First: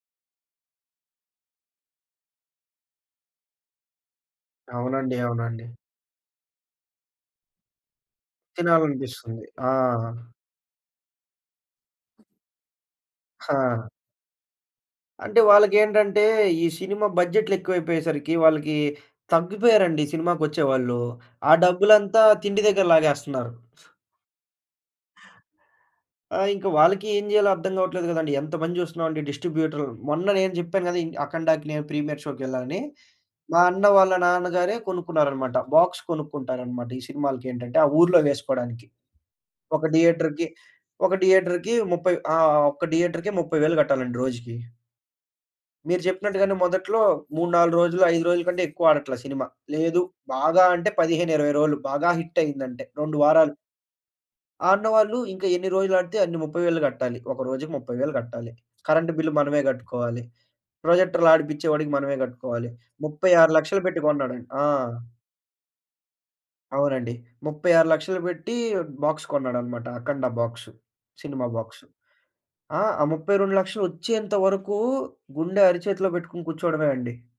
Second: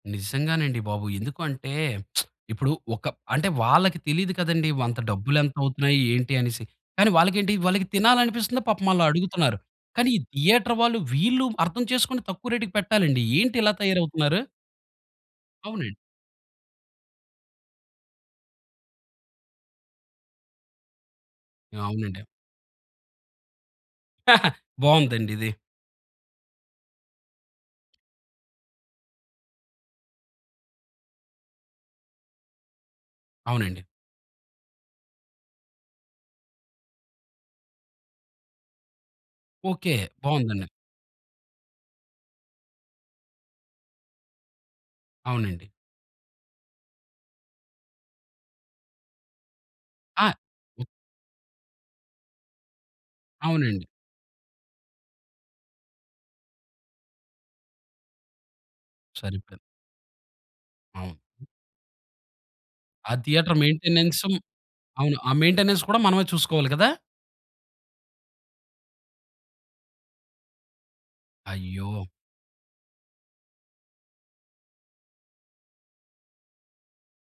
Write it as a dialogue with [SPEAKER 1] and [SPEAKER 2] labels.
[SPEAKER 1] నిజంగానండి బాబు! ఎందుకు అంటే ఇప్పుడు ఒక అంటే వాళ్ళకి తెలీదు కదండీ. అంత
[SPEAKER 2] అవునండి.
[SPEAKER 1] డబ్బులేంత
[SPEAKER 2] అవునండి.
[SPEAKER 1] అవుతున్నాయి? ఏంటి? అనేసి. కానీ వాళ్ళకేంటి వాళ్ళకి తినాలనిపిస్తుంది పాపం ఆళ్ళు
[SPEAKER 2] తినాలనిపిస్తుంది.
[SPEAKER 1] అడుగుతున్నారు.
[SPEAKER 2] ఆ!
[SPEAKER 1] కానీ ఈ థియేటర్ వాళ్ళు వీళ్ళు అర్థం చేసుకొని తక్కువ రేట్‌కి పెట్టాలండి. ఏంటి ఇలా
[SPEAKER 2] హా!
[SPEAKER 1] తయారవుతున్నారు?
[SPEAKER 2] అంటే
[SPEAKER 1] అవునండి.
[SPEAKER 2] వాళ్ళకేంటంటే ఈ సినిమా బడ్జెట్‌లేక్కువైపోయేసరికి వాళ్ళకి తగ్గిపోయారండి సినిమాకొచ్చేవాళ్ళు. ఆ
[SPEAKER 1] అవునండి.
[SPEAKER 2] డబ్బులంతా తిండి దగ్గర లాగేస్తున్నారు.
[SPEAKER 1] బావుందండి ఇది.
[SPEAKER 2] ఆ! ఇంక వాళ్ళకి ఏం జేయాలో అర్థం గావట్లేదు గదండీ. ఎంత మంది జూస్తున్నామండి డిస్ట్రిబ్యూటర్. మొన్న నేను జేప్పాను గదా! ఇన్ అఖండా‌కి నేను ప్రీమియర్ షో‌కేళ్ళానని. మా
[SPEAKER 1] అవునండి.
[SPEAKER 2] అన్న వాళ్ళ నాన్నగారే కొనుక్కున్నారన్నమాట. బాక్స్ కొనుక్కుంటారన్నమాట. ఈ సినిమాలకేటంటే ఆ ఊర్లో వేసుకోడానికి. ఒక
[SPEAKER 1] ఓకే.
[SPEAKER 2] థియేటర్‌కి
[SPEAKER 1] బావుందండి.
[SPEAKER 2] ఒక థియేటర్‌కి 30 ఆ! ఒక్క థియేటర్‌కి 30,000 గట్టాలండి రోజుకి.
[SPEAKER 1] అవునండి.
[SPEAKER 2] మీరు చెప్పినట్టుగానే మొదట్లో 3, 4 రోజులు 5 రోజుల కంటే ఎక్కువ ఆడట్ల సినిమా. లేదు,
[SPEAKER 1] ఆ!
[SPEAKER 2] బాగా అంటే 15, 20 రోలు. బాగా హిట్ అయిందంటే 2 వారాలు.
[SPEAKER 1] అవునండి.
[SPEAKER 2] ఆడిన వాళ్ళు ఇంకా ఎన్ని రోజులు ఆడితే అన్ని 30,000 గట్టాలి. ఒక రోజుకి 30,000 గట్టాలి. Current bill
[SPEAKER 1] సరిపోయరు.
[SPEAKER 2] మనమే గట్టుకోవాలి.
[SPEAKER 1] అవును.
[SPEAKER 2] ప్రొజెక్టర్‌లు ఆడిపించే వాడికి మనమే గట్టుకోవాలి.
[SPEAKER 1] ఆ
[SPEAKER 2] ముప్పై ఆరు
[SPEAKER 1] థియేటర్
[SPEAKER 2] లక్షలు పెట్టి
[SPEAKER 1] మెయింటెనెన్స్
[SPEAKER 2] కొన్నాడం ఆ!
[SPEAKER 1] అవును. ఆ మెయింటెనెన్స్ కూడా మనమే చూసుకోవాలి కదా?
[SPEAKER 2] అవునండి. 36,00000 బెట్టి బాక్స్ కొన్నాడనమాట. 'అఖండ బాక్స్.' సినిమా బాక్స్.
[SPEAKER 1] అయ్యో!
[SPEAKER 2] ఆ! ఆ 32,00000 ఒచ్చేంత వరకు గుండె అరిచేతిలో పెట్టుకొని కూర్చోవడమే అండి.